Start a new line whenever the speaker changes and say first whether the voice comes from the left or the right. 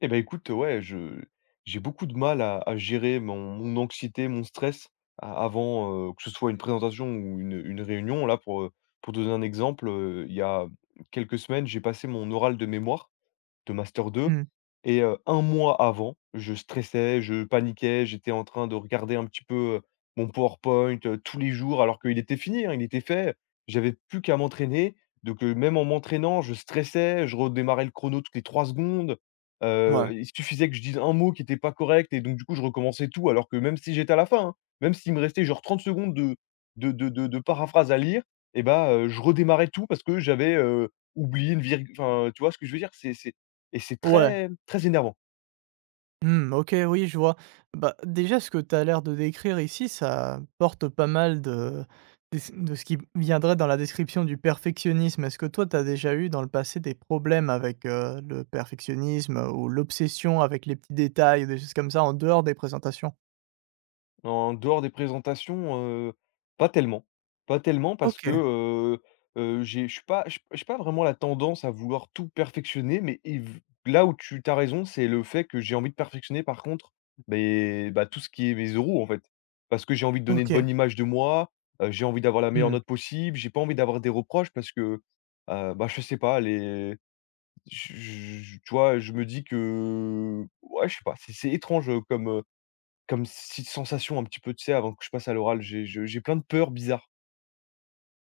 left: Eh ben écoute, ouais, je j'ai beaucoup de mal à gérer mon anxiété, mon stress a avant, que ce soit une présentation ou une réunion. Là, pour te donner un exemple, il y a quelques semaines, j'ai passé mon oral de mémoire de master 2
right: Mmh.
left: et 1 mois avant, je stressais, je paniquais, j'étais en train de regarder un petit peu, mon PowerPoint, tous les jours alors qu'il était fini, hein, il était fait. J'avais plus qu'à m'entraîner, donc même en m'entraînant, je stressais, je redémarrais le chrono toutes les 3 secondes. Heu,
right: Ouais.
left: il suffisait que je dise un mot qui était pas correct et donc du coup, je recommençais tout alors que même si j'étais à la fin, hein, même s'il me restait genre 30 secondes de paraphrase à lire et bah, je redémarrais tout parce que j'avais oublié une virgule enfin, tu vois ce que je veux dire? C'est et c'est
right: Ouais.
left: très très énervant.
right: Mmh, OK, oui, je vois. Bah, déjà, ce que tu as l'air de décrire ici, ça porte pas mal de ce qui viendrait dans la description du perfectionnisme. Est-ce que toi, tu as déjà eu dans le passé des problèmes avec, le perfectionnisme ou l'obsession avec les petits détails ou des choses comme ça en dehors des présentations?
left: En dehors des présentations, heu, pas tellement. Pas tellement parce que,
right: OK,
left: j'ai je suis pas je suis pas vraiment la tendance à vouloir tout perfectionner, mais et v là où tu as raison, c'est le fait que j'ai envie de perfectionner par contre, mais bah, tout ce qui est mes euros, en fait. Parce que j'ai envie de donner une
right: OK.
left: bonne image de moi, j'ai envie d'avoir la meilleure
right: Mmh.
left: note possible, j'ai pas envie d'avoir des reproches parce que, bah, je sais pas, les je tu vois, je me dis que ouais, je sais pas, c'est étrange, comme cette sensation un petit peu, tu sais, avant que je passe à l'oral, j'ai plein de peurs bizarres.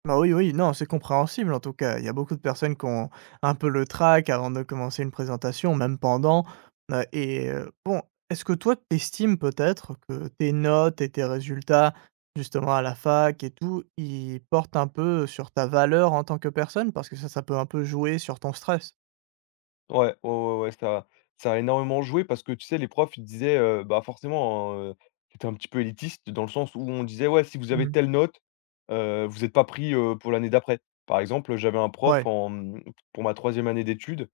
right: Bah, oui, oui, non, c'est compréhensible en tout cas. Il y a beaucoup de personnes qui ont un peu le trac avant de commencer une présentation, même pendant, et bon, est-ce que toi, t'estimes peut-être que tes notes et tes résultats, justement à la fac et tout, ils portent un peu sur ta valeur en tant que personne? Parce que ça peut un peu jouer sur ton stress.
left: Ouais, ouais, ouais, ouais, ça a énormément joué parce que, tu sais, les profs, ils disaient, bah, forcément, hein, c'était un petit peu élitiste dans le sens où on disait: «Ouais, si vous avez
right: Mmh.
left: telle note, vous êtes pas pris, pour l'année d'après». Par exemple, j'avais un prof
right: Ouais.
left: pour ma troisième année d'études,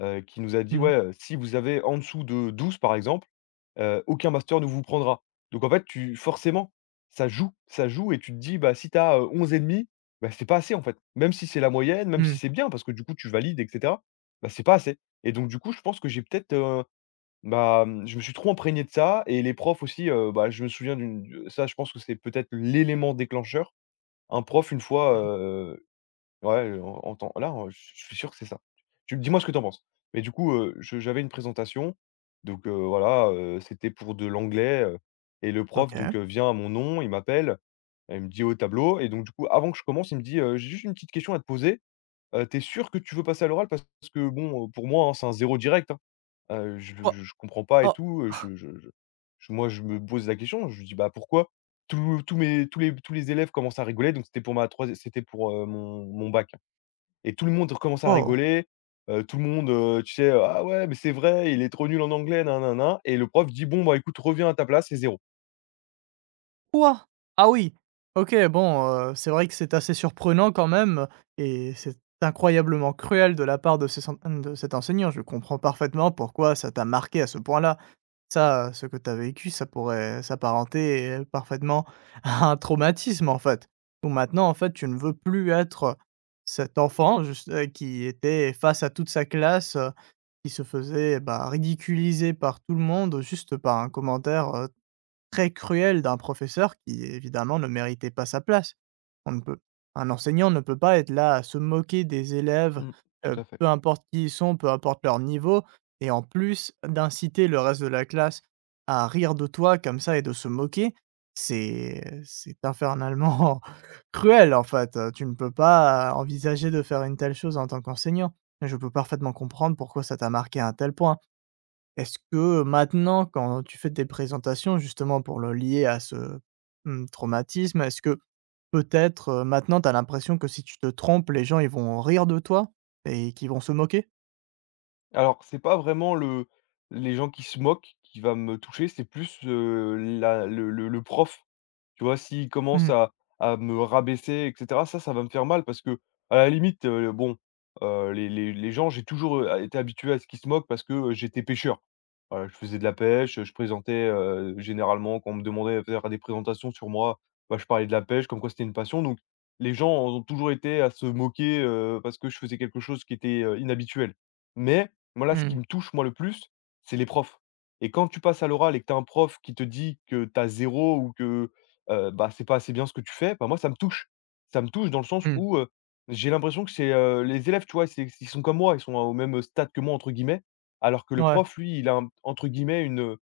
left: qui nous a dit:
right: Mmh.
left: «Ouais, si vous avez en dessous de 12, par exemple, aucun master ne vous prendra. Donc en fait, tu forcément, ça joue et tu te dis, bah, si tu as, 11,5, bah, c'est pas assez en fait. Même si c'est la moyenne, même si
right: Mmh.
left: c'est bien parce que du coup tu valides et cetera, bah, c'est pas assez et donc du coup, je pense que j'ai peut-être, bah, mmh, je me suis trop imprégné de ça et les profs aussi, bah, je me souviens d'une ça, je pense que c'est peut-être l'élément déclencheur. Un prof une fois.
right: Mmh.
left: Ouais, en temps là, je suis sûr que c'est ça. Tu dis-moi ce que tu en penses. Mais du coup, je j'avais une présentation, donc voilà, c'était pour de l'anglais, et le prof
right: OK.
left: donc vient à mon nom, il m'appelle, il me dit: «Au tableau» et donc du coup, avant que je commence, il me dit: «J'ai juste une petite question à te poser, tu sûr que tu veux passer à l'oral? Parce que bon, pour moi, hein, c'est un 0 direct, hein, je
right: Wa
left: je je comprends pas et
right: Oh!
left: tout, je moi, je me pose la question». Je lui dis: «Bah, pourquoi?» Tous les élèves commencent à rigoler, donc c'était pour, mon bac. Et tout le monde recommence à
right: Wow!
left: rigoler, tout le monde, tu sais: «Ah ouais, mais c'est vrai, il est trop nul en anglais, nin nin nin» et le prof dit: «Bon, bah, écoute, reviens à ta place c'est 0.
right: Quoi? Ah oui! OK, bon, c'est vrai que c'est assez surprenant quand même et c'est incroyablement cruel de la part de ces cent de cet enseignant. Je comprends parfaitement pourquoi ça t'a marqué à ce point-là. Ça, ce que t'as vécu, ça pourrait s'apparenter, parfaitement à un traumatisme, en fait. Donc maintenant, en fait, tu ne veux plus être cet enfant juste, qui était face à toute sa classe, qui se faisait, bah, ridiculiser par tout le monde juste par un commentaire, très cruel d'un professeur qui évidemment ne méritait pas sa place. On ne peut un enseignant ne peut pas être là à se moquer des élèves,
left: Mmh. Tout à fait.
right: peu importe qui ils sont, peu importe leur niveau et en plus d'inciter le reste de la classe à rire de toi comme ça et de se moquer, c'est infernalement cruel en fait, tu ne peux pas envisager de faire une telle chose en tant qu'enseignant. Je peux parfaitement comprendre pourquoi ça t'a marqué à un tel point. Est-ce que maintenant, quand tu fais tes présentations, justement pour le lier à ce, mmh, traumatisme, est-ce que peut-être, maintenant, tu as l'impression que si tu te trompes, les gens, ils vont rire de toi et qu'ils vont se moquer?
left: Alors, c'est pas vraiment le les gens qui se moquent qui va me toucher, c'est plus, la le prof. Tu vois, s'il commence
right: Mmh.
left: à me rabaisser et cetera, ça va me faire mal parce que à la limite, bon, les gens, j'ai toujours, été habitué à ce qu'ils se moquent parce que, j'étais pêcheur. Voilà, je faisais de la pêche, je présentais, généralement quand on me demandait de faire des présentations sur moi, bah, je parlais de la pêche comme quoi c'était une passion donc les gens ont toujours été à se moquer, parce que je faisais quelque chose qui était, inhabituel. Mais moi, là, ce qui
right: Mmh.
left: me touche, moi, le plus, c'est les profs et quand tu passes à l'oral et que tu as un prof qui te dit que tu as 0 ou que bah, c'est pas assez bien ce que tu fais, bah, moi ça me touche. Ça me touche dans le sens
right: Mmh.
left: où, j'ai l'impression que c'est, les élèves, tu vois, c'est ils sont comme moi, ils sont au même «stade» que moi entre guillemets, alors que le
right: Ouais.
left: prof lui, il a un entre guillemets une,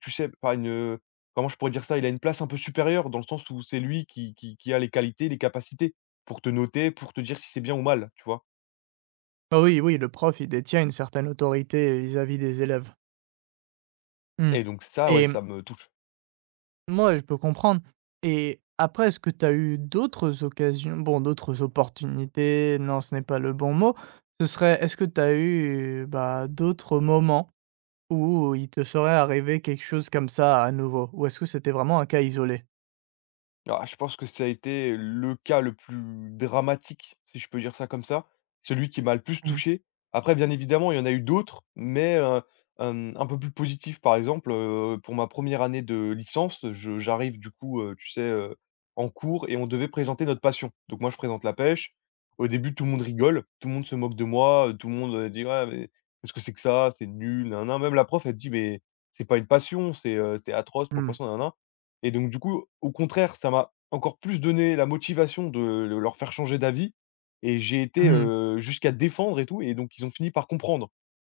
left: tu sais, pas une, comment je pourrais dire ça? Il a une place un peu supérieure dans le sens où c'est lui qui a les qualités, les capacités pour te noter, pour te dire si c'est bien ou mal, tu vois?
right: Bah, oui, oui, le prof, il détient une certaine autorité vis-à-vis des élèves. Mmh
left: Et donc ça, ouais,
right: et
left: ça me touche.
right: moi je peux comprendre et après, est-ce que tu as eu d'autres occasions bon, d'autres opportunités, non, ce n'est pas le bon mot. Ce serait est-ce que tu as eu, bah, d'autres moments. Ou il te serait arrivé quelque chose comme ça à nouveau? Ou est-ce que c'était vraiment un cas isolé?
left: Ah, je pense que ça a été le cas le plus dramatique, si je peux dire ça comme ça. Celui qui m'a le plus
right: Mmh.
left: touché. Après, bien évidemment, il y en a eu d'autres, mais un peu plus positif. Par exemple, pour ma première année de licence, je j'arrive du coup, tu sais, en cours et on devait présenter notre passion. Donc moi, je présente la pêche. Au début, tout le monde rigole, tout le monde se moque de moi, tout le monde, dit: «Ouais, mais qu'est-ce que c'est que ça? C'est nul, nin nin». Même la prof, elle dit: «Mais c'est pas une passion, c'est atroce pour le
right: Mmh.
left: poisson, nin nin». Et donc du coup, au contraire, ça m'a encore plus donné la motivation de le leur faire changer d'avis et j'ai été,
right: Mmh.
left: jusqu'à défendre et tout et donc ils ont fini par comprendre.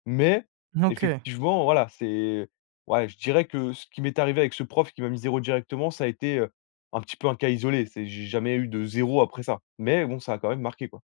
left: Mais
right: OK.
left: effectivement, voilà, c'est ouais, je dirais que ce qui m'est arrivé avec ce prof qui m'a mis 0 directement, ça a été, un petit peu un cas isolé. C'est j'ai jamais eu de 0 après ça. Mais bon, ça a quand même marqué, quoi.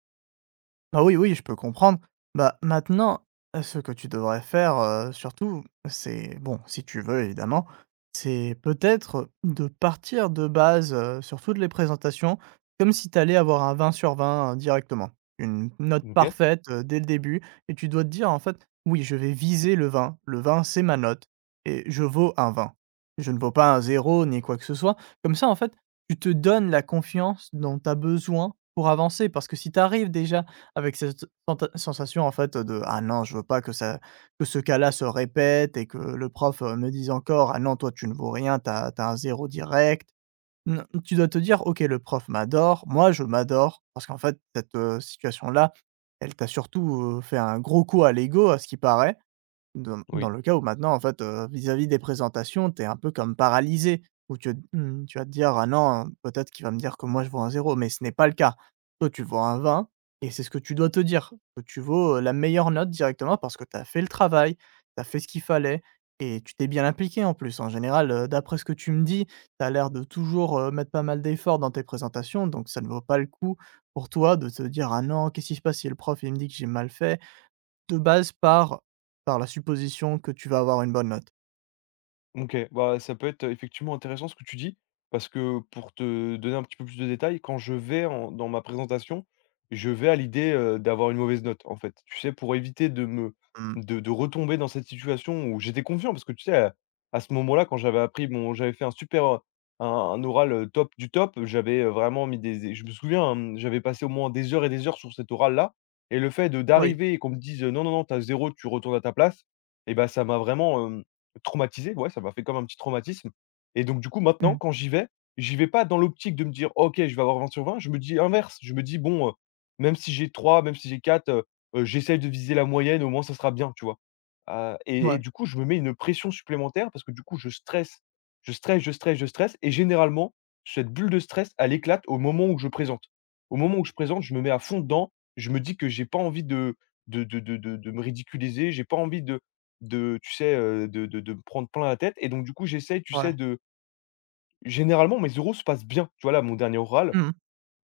right: Bah oui, oui, je peux comprendre. Bah, maintenant, ce que tu devrais faire, surtout, c'est bon, si tu veux évidemment, c'est peut-être de partir de base, sur toutes les présentations, comme si tu allais avoir un 20 sur 20 directement. Une note
left: OK,
right: parfaite, dès le début, et tu dois te dire en fait: «Oui, je vais viser le 20. Le 20, c'est ma note, et je vaux un 20. Je ne vaux pas un 0 ni quoi que ce soit». Comme ça, en fait, tu te donnes la confiance dont tu as besoin pour avancer, parce que si tu arrives déjà avec cette senta sensation, en fait, de: «Ah non, je veux pas que ce cas-là se répète et que le prof, me dise encore: "Ah non, toi, tu ne vaux rien, t'as as un 0 direct"». N tu dois te dire: «OK, le prof m'adore, moi, je m'adore». Parce qu'en fait, cette, situation-là, elle t'a surtout, fait un gros coup à l'ego, à ce qui paraît. Dans
left: oui.
right: le cas où maintenant, en fait, vis-à-vis des présentations, tu es un peu comme paralysé, où tu vas te dire: «Ah non, peut-être qu'il va me dire que moi je vaux un 0, mais ce n'est pas le cas. Toi, tu vaux un 20, et c'est ce que tu dois te dire, que tu vaux, la meilleure note directement parce que tu as fait le travail, tu as fait ce qu'il fallait et tu t'es bien impliqué en plus. En général, d'après ce que tu me dis, tu as l'air de toujours, mettre pas mal d'efforts dans tes présentations, donc ça ne vaut pas le coup pour toi de te dire: «Ah non, qu'est-ce qui se passe si le prof il me dit que j'ai mal fait?» de base, par la supposition que tu vas avoir une bonne note.
left: OK, bah, ça peut être effectivement intéressant ce que tu dis, parce que pour te donner un petit peu plus de détails, quand je vais en dans ma présentation, je vais à l'idée, d'avoir une mauvaise note, en fait. Tu sais, pour éviter de me
right: Mmh.
left: de retomber dans cette situation où j'étais confiant parce que tu sais, à ce moment-là, quand j'avais appris bon j'avais fait un super, un oral, top du top, j'avais vraiment mis des je me souviens, hein, j'avais passé au moins des heures et des heures sur cet oral-là et le fait de
right: Oui.
left: d'arriver et qu'on me dise: «Non, non, non, t'as 0 tu retournes à ta place» et bah, ça m'a vraiment, traumatisé, ouais, ça m'a fait comme un petit traumatisme et donc du coup, maintenant,
right: Mmh.
left: quand j'y vais pas dans l'optique de me dire: «OK, je vais avoir 20/20 Je me dis inverse, je me dis: «Bon, même si j'ai 3 même si j'ai 4 j'essaye de viser la moyenne, au moins ça sera bien», tu vois? Et
right: Ouais.
left: du coup, je me mets une pression supplémentaire parce que du coup, je stresse, je stresse, je stresse, je stresse et généralement, cette bulle de stress, elle éclate au moment où je présente. Au moment où je présente, je me mets à fond dedans. Je me dis que j'ai pas envie de me ridiculiser, j'ai pas envie de tu sais, de me prendre plein la tête et donc du coup, j'essaye, tu sais,
right: Ouais.
left: de Généralement, mes euros se passent bien. Tu vois, là, mon dernier oral,
right: Mmh.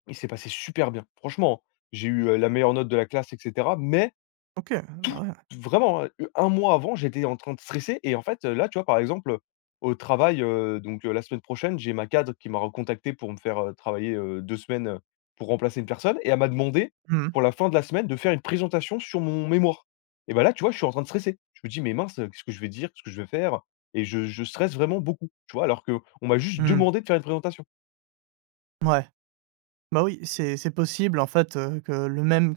left: il s'est passé super bien. Franchement, j'ai eu, la meilleure note de la classe et cetera mais
right: OK. Bah, ouais.
left: vraiment, mois avant, j'étais en train de stresser et en fait, là, tu vois, par exemple, au travail, la semaine prochaine, j'ai ma cadre qui m'a recontacté pour me faire, travailler, 2 semaines, pour remplacer une personne et elle m'a demandé,
right: Mmh.
left: pour la fin de la semaine, de faire une présentation sur mon mémoire et bah, là, tu vois, je suis en train de stresser. Je me dis: «Mais mince, qu'est-ce que je vais dire? Qu'est-ce que je vais faire?» et je stresse vraiment beaucoup, tu vois? Alors qu'on m'a juste
right: Mmh.
left: demandé de faire une présentation.
right: Ouais. Bah, oui, c'est possible en fait, que le même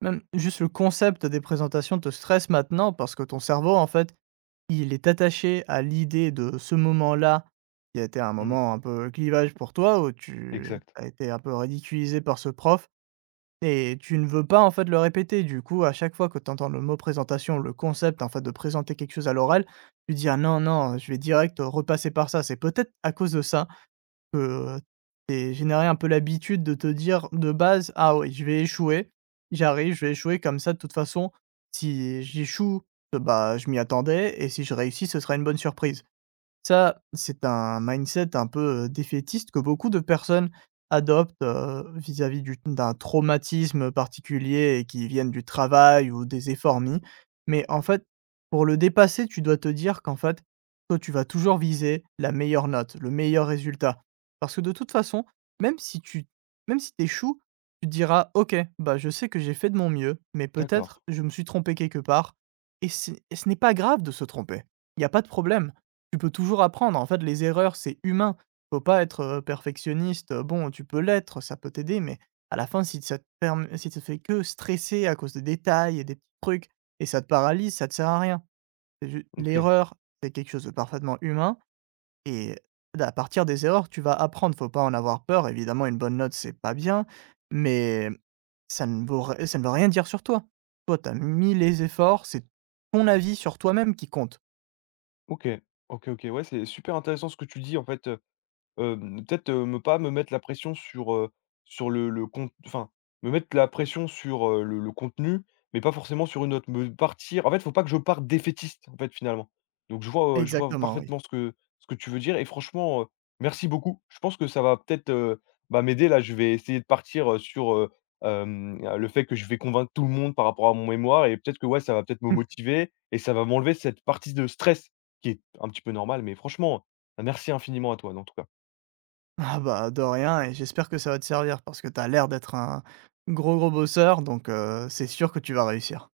right: même juste le concept des présentations te stresse maintenant, parce que ton cerveau en fait, il est attaché à l'idée de ce moment-là, qui a été un
left: Mmh.
right: moment un peu clivage pour toi, où tu
left: Exact.
right: as été un peu ridiculisé par ce prof. Et tu ne veux pas, en fait, le répéter. Du coup, à chaque fois que tu entends le mot présentation, le concept, en fait, de présenter quelque chose à l'oral, tu dis: «Ah non, non, je vais direct, repasser par ça». C'est peut-être à cause de ça que t'es généré un peu l'habitude de te dire, de base: «Ah oui, je vais échouer, j'arrive, je vais échouer comme ça de toute façon, si j'échoue, bah, je m'y attendais, et si je réussis, ce sera une bonne surprise». Ça, c'est un mindset un peu, défaitiste, que beaucoup de personnes adoptent, vis-à-vis du d'un traumatisme particulier, et qui viennent du travail ou des efforts mis. Mais en fait, pour le dépasser, tu dois te dire qu'en fait, toi, tu vas toujours viser la meilleure note, le meilleur résultat. Parce que de toute façon, même si tu même si tu échoues, tu te diras: «OK, bah, je sais que j'ai fait de mon mieux, mais
left: D'accord.
right: peut-être je me suis trompé quelque part», et ce n'est pas grave de se tromper. Il n'y a pas de problème. Tu peux toujours apprendre. En fait, les erreurs, c'est humain. Faut pas être, perfectionniste. Bon, tu peux l'être, ça peut t'aider, mais à la fin, si ça te fait que stresser à cause de détails et des petits trucs, et ça te paralyse, ça te sert à rien. C'est ju
left: OK.
right: l'erreur, c'est quelque chose de parfaitement humain, et à partir des erreurs, tu vas apprendre. Faut pas en avoir peur. Évidemment, une bonne note, c'est pas bien, mais ça ne veut rien dire sur toi. Toi, tu as mis les efforts, c'est ton avis sur toi-même qui compte.
left: OK. OK, OK. Ouais, c'est super intéressant ce que tu dis, en fait. Hem, peut-être, me pas me mettre la pression sur, sur le con enfin, me mettre la pression sur, le contenu, mais pas forcément sur une autre. Me partir en fait, faut pas que je parte défaitiste, en fait, finalement. Donc je vois
right: Exactement, oui.
left: parfaitement ce que tu veux dire et franchement, merci beaucoup. Je pense que ça va peut-être, bah, m'aider là. Je vais essayer de partir, sur le fait que je vais convaincre tout le monde par rapport à mon mémoire et peut-être que, ouais, ça va peut-être me motiver et ça va m'enlever cette partie de stress qui est un petit peu normale, mais franchement, merci infiniment à toi, dans tout cas.
right: Ah bah, de rien, et j'espère que ça va te servir, parce que t'as l'air d'être un gros, gros bosseur, donc c'est sûr que tu vas réussir.